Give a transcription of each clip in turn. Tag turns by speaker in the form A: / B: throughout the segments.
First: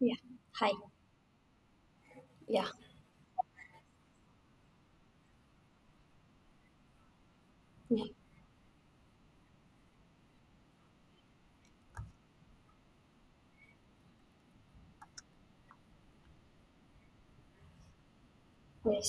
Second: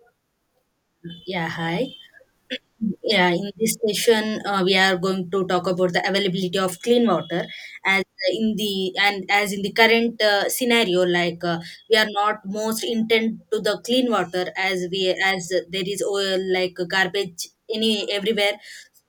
A: Yeah. Hi.
B: Yeah, hi.
A: Yeah.
B: Yeah, in this session, we are going to talk about the availability of clean water as
A: Yeah.
B: as in the current scenario, like we are not most intent to the clean water as there is oil, like garbage any everywhere.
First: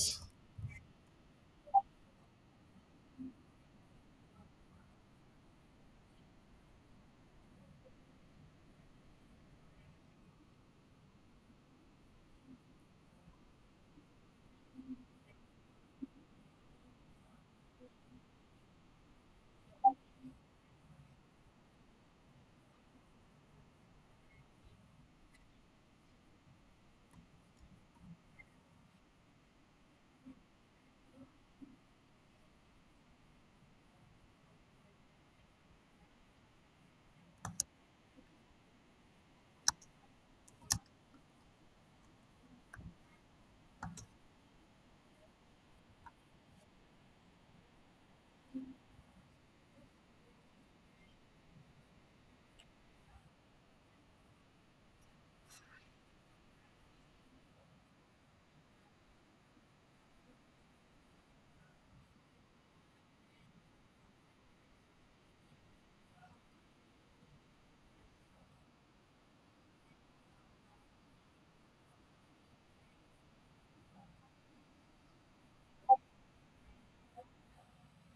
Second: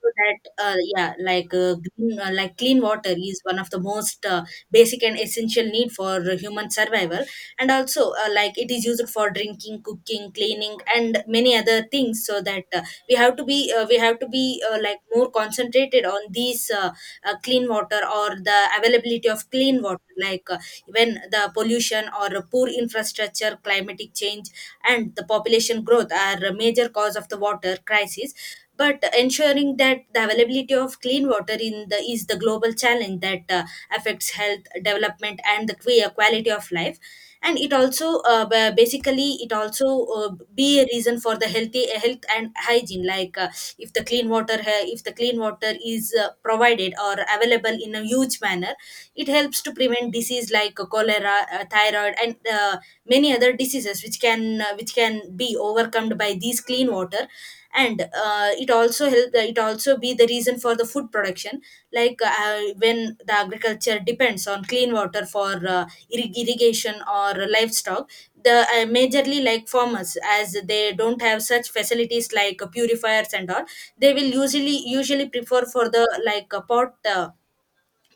B: So that, yeah, like clean water is one of the most basic and essential need for human survival, and also, like, it is used for drinking, cooking, cleaning, and many other things. So that, we have to be, like, more concentrated on these, clean water, or the availability of clean water, like, when the pollution or poor infrastructure, climatic change, and the population growth are a major cause of the water crisis. But ensuring that the availability of clean water in the is the global challenge that affects health, development, and the quality of life, and it also, basically, it also, be a reason for the health and hygiene. Like, if the clean water ha- if the clean water is provided or available in a huge manner, it helps to prevent disease like cholera, thyroid, and many other diseases, which can be overcome by these clean water. And it also help, it also be the reason for the food production, like when the agriculture depends on clean water for irrigation or livestock. The, majorly, like farmers, as they don't have such facilities like purifiers and all, they will usually prefer for the, like,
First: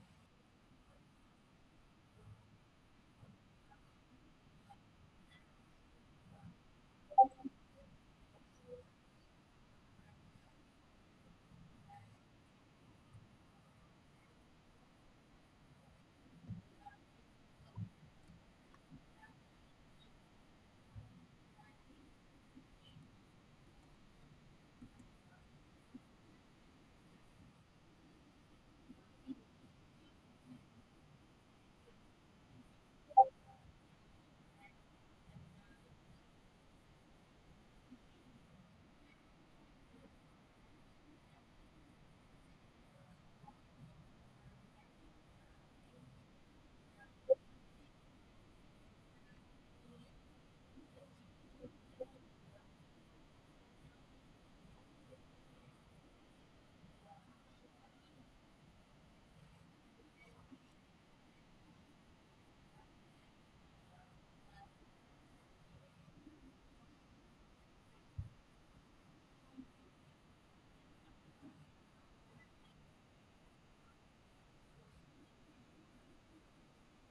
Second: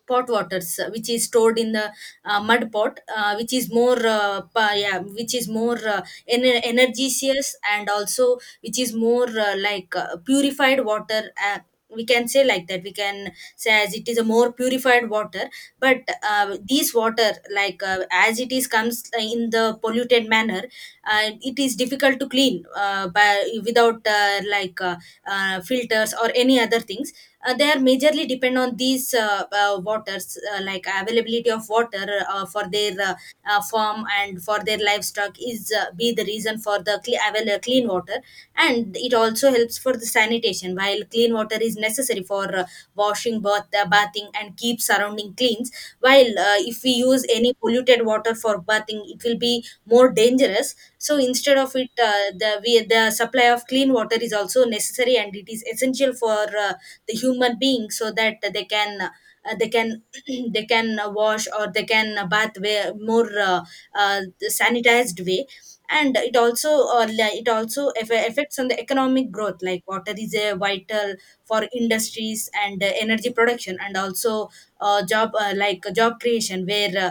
B: pot waters, which is stored in the, mud pot, which is more, yeah, which is more, energious, and also which is more, like, purified water. uh, we can say, like, that we can say, as it is a more purified water. But, these water, like, as it is comes in the polluted manner, it is difficult to clean, by without, like, filters or any other things. They are majorly depend on these, waters, like availability of water, for their, farm and for their livestock is, be the reason for the clean water. And it also helps for the sanitation, while clean water is necessary for, washing, bathing, and keep surrounding cleans. While, if we use any polluted water for bathing, it will be more dangerous, so instead of it, the supply of clean water is also necessary, and it is essential for, the human being, so that they can, they can they can, wash, or they can, bath way, more, sanitized way. And it also, it also affects on the economic growth, like water is a vital for industries, and energy production, and also, job like job creation, where,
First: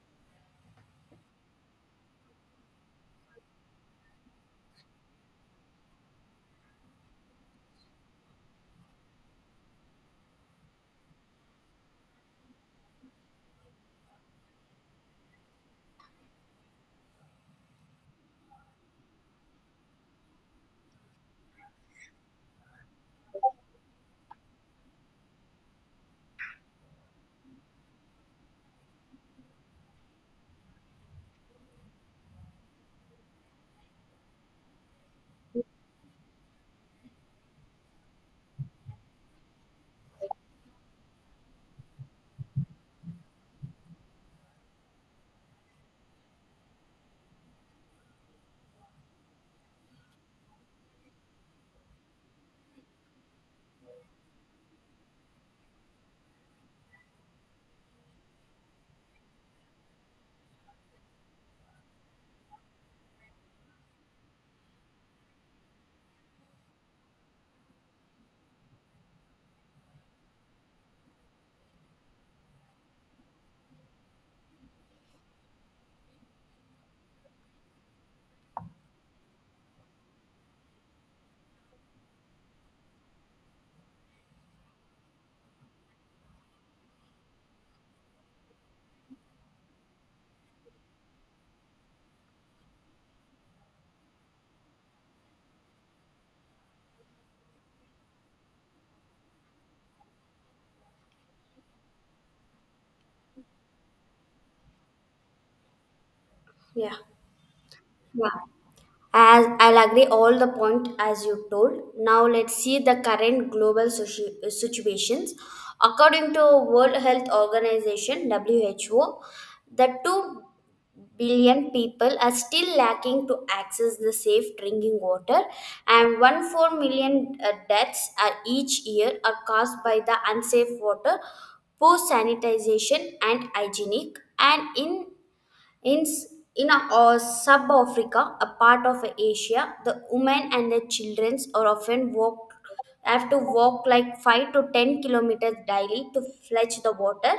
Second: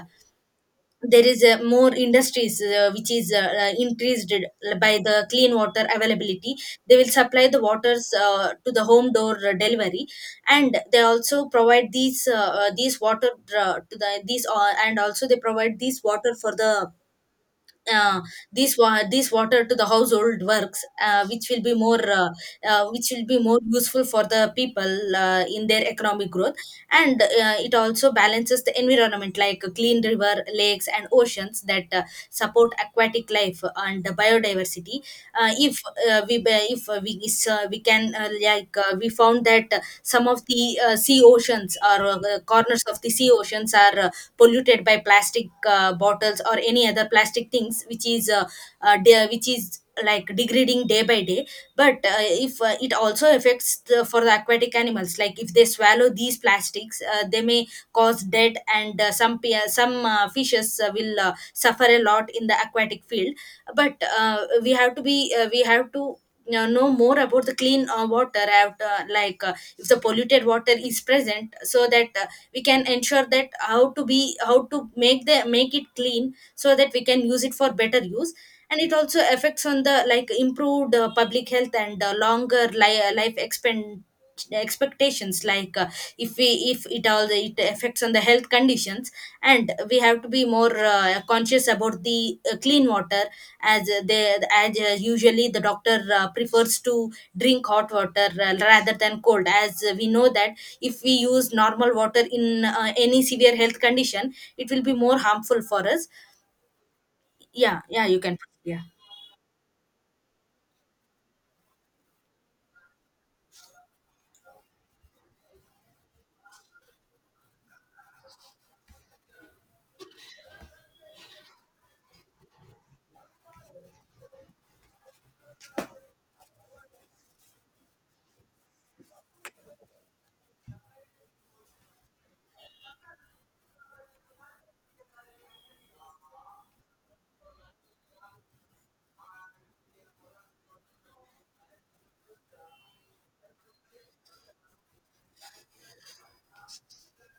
B: there is, more industries, which is, increased by the clean water availability. They will supply the waters, to the home door, delivery, and they also provide these, these water, to the these and also they provide these water for the, uh, this water to the household works, which will be more, which will be more useful for the people, in their economic growth. And it also balances the environment, like clean river, lakes, and oceans that support aquatic life and the biodiversity. Uh, if we ba- if we is, we can Like, we found that, some of the, sea oceans, or, corners of the sea oceans, are, polluted by plastic, bottles, or any other plastic things, which is, which is like degrading day by day. But, if it also affects the, for the aquatic animals, like if they swallow these plastics, they may cause death. And, some, fishes, will, suffer a lot in the aquatic field. But, we have to, know more about the clean, water out, like, if the polluted water is present, so that, we can ensure that how to be, how to make the, make it clean, so that we can use it for better use. And it also affects on the, like, improved, public health, and life expend expectations. Like, if we, if it all, it affects on the health conditions, and we have to be more, conscious about the, clean water. As, they as usually, the doctor, prefers to drink hot water, rather than cold, as, we know that if we use normal water in, any severe health condition, it will be more harmful for us.
A: Yeah.
B: Yeah, yeah, you
A: Yeah.
B: can. Yeah,
A: As I'll agree all the point as you told. Now let's see the current global situations. According to World Health Organization (WHO), the 2 billion people are still lacking to access the safe drinking water, and one four million deaths are each year are caused by the unsafe water, poor sanitization and hygienic, and in, s- in sub Africa, a part of Asia, the women and their children are often walk, have to walk like 5 to 10 kilometers daily to fetch the water,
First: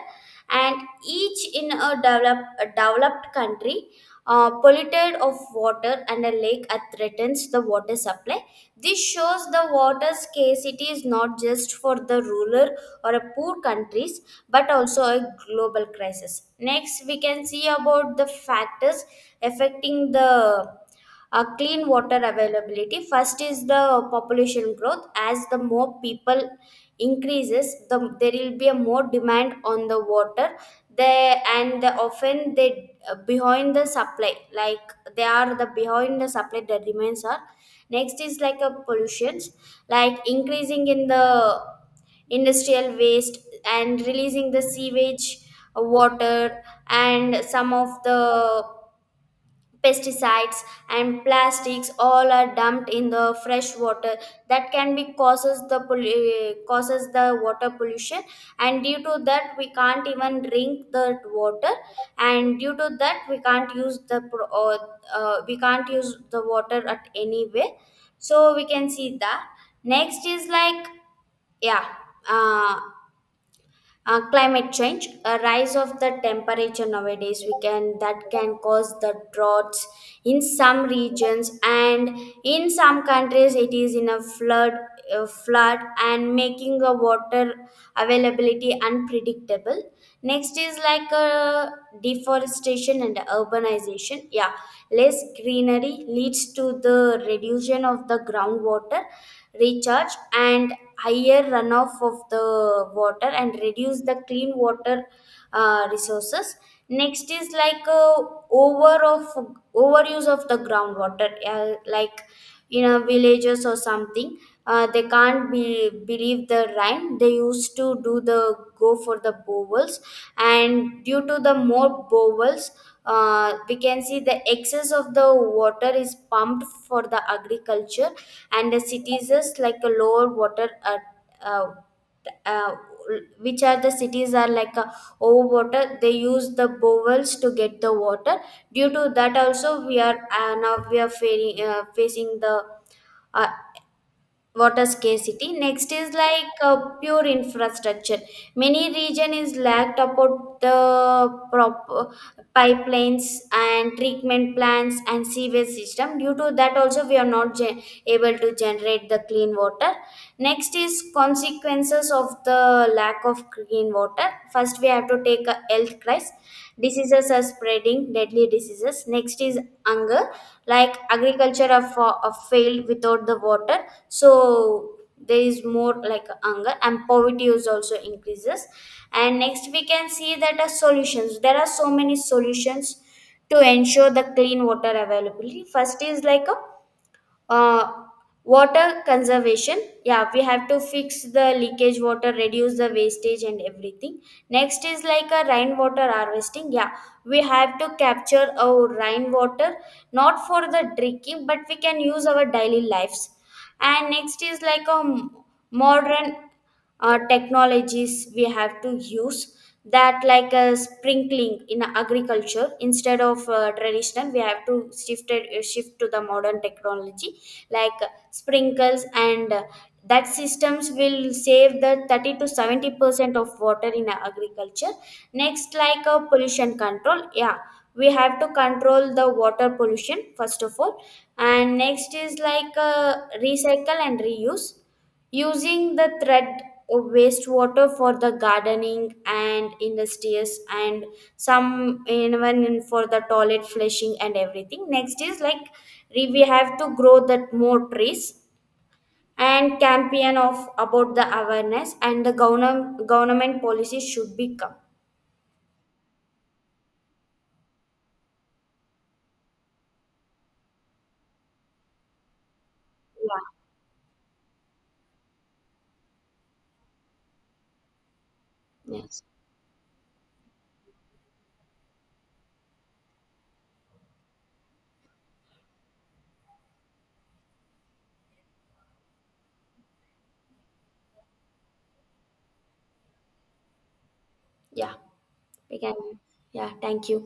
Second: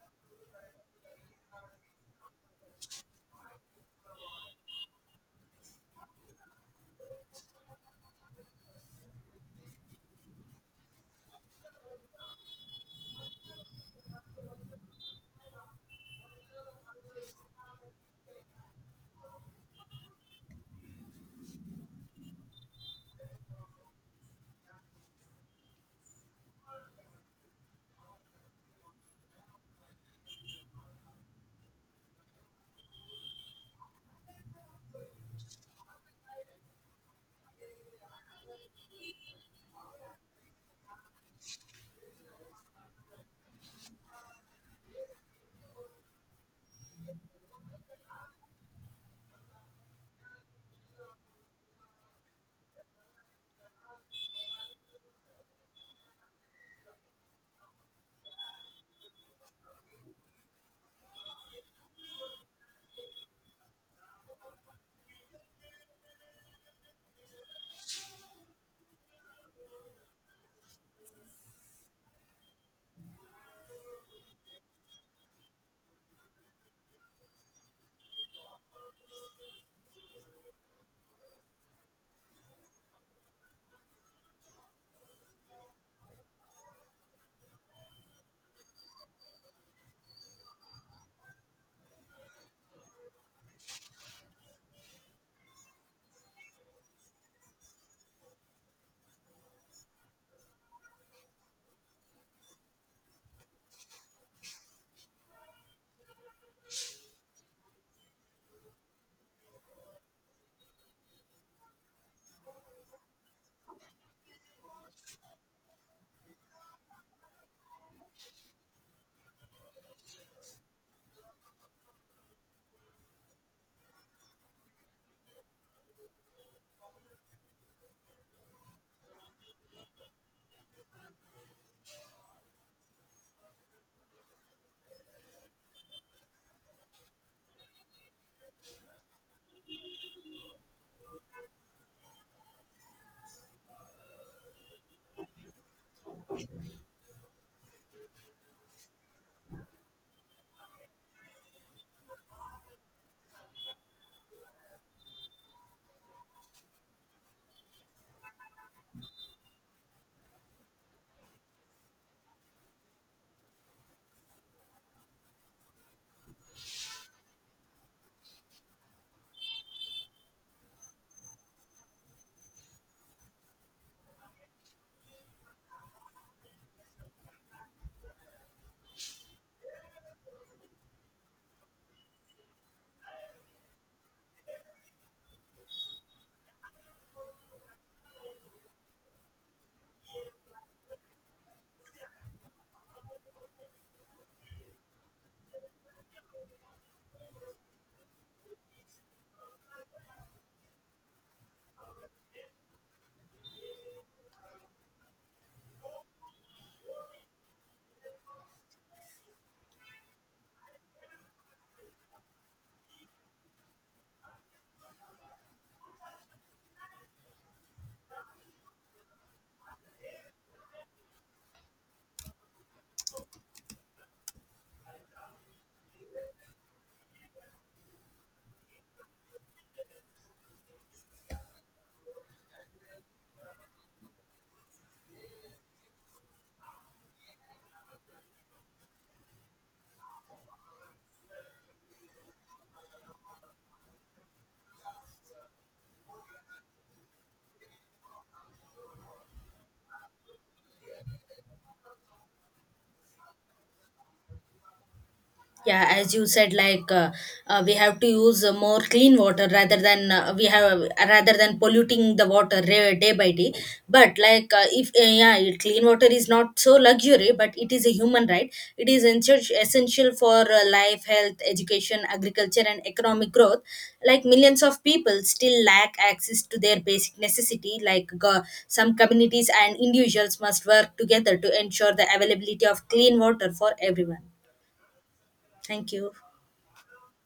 A: and each in a developed country polluted of water and a lake that threatens the water supply. This shows the water scarcity is not just for the rural or a poor countries but also a global crisis. Next we can see about the factors affecting the clean water availability. First is the population growth, as the more people increases the there will be a more demand on the water. They and the, often they behind the supply, like they are the behind the supply the demands are. Next is like a pollutions, like increasing in the industrial waste and releasing the sewage water, and some of the pesticides and plastics all are dumped in the fresh water that can be causes the causes the water pollution. And due to that we can't even drink the water, and due to that we can't use the we can't use the water at any way. So we can see that. Next is like yeah, uh, climate change, a rise of the temperature nowadays we can that can cause the droughts in some regions, and in some countries it is in a flood, flood and making a water availability unpredictable. Next is like a deforestation and urbanization. Yeah, less greenery leads to the reduction of the groundwater recharge, and higher runoff of the water and reduce the clean water resources. Next is like over of overuse of the groundwater, like in a villages or something. They can't be, believe the rhyme, they used to do the go for the bowels, and due to the more bowels we can see the excess of the water is pumped for the agriculture. And the cities is like a lower water at uh, uh, which are the cities are like a overwater, they use the bowels to get the water. Due to that also we are now we are facing the uh, water scarcity. Next is like pure infrastructure. Many region is lacked about the pipelines and treatment plants and sewage system, due to that also we are not able to generate the clean water. Next is consequences of the lack of clean water. First we have to take a health crisis. Diseases are spreading, deadly diseases. Next is hunger, like agriculture are, are failed without the water, so there is more like hunger, and poverty is also increases. And next we can see that are solutions. There are so many solutions to ensure the clean water availability. First is like a uh, water conservation. Yeah, we have to fix the leakage water, reduce the wastage and everything. Next is like a rainwater harvesting. Yeah, we have to capture our rainwater, not for the drinking but we can use our daily lives. And next is like a modern technologies we have to use. That like sprinkling in agriculture instead of traditional, we have to shift it, shift to the modern technology like sprinkles and that systems will save the 30 to 70% of water in agriculture. Next like a pollution control. Yeah, we have to control the water pollution first of all. And next is like recycle and reuse, using the threat of wastewater for the gardening and industries, and some even in for the toilet flushing and everything. Next is like we have to grow that more trees and campaign of about the awareness, and the government policy should become.
B: yeah, as you said, like, we have to use, more clean water rather than, we have rather than polluting the water day by day.
A: Yeah.
B: But, like, if yeah, clean water is not so luxury, but it is a human right. It is
A: Yes.
B: essential for, life, health, education, agriculture, and economic growth. Like, millions of people still lack access to their basic necessity, like some communities and individuals must work together to ensure the availability of clean water for everyone.
A: Yeah, we
B: Thank
A: can.
B: you.
A: Yeah, thank you.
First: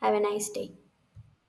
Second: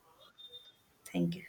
A: Have a nice day.
B: Thank you.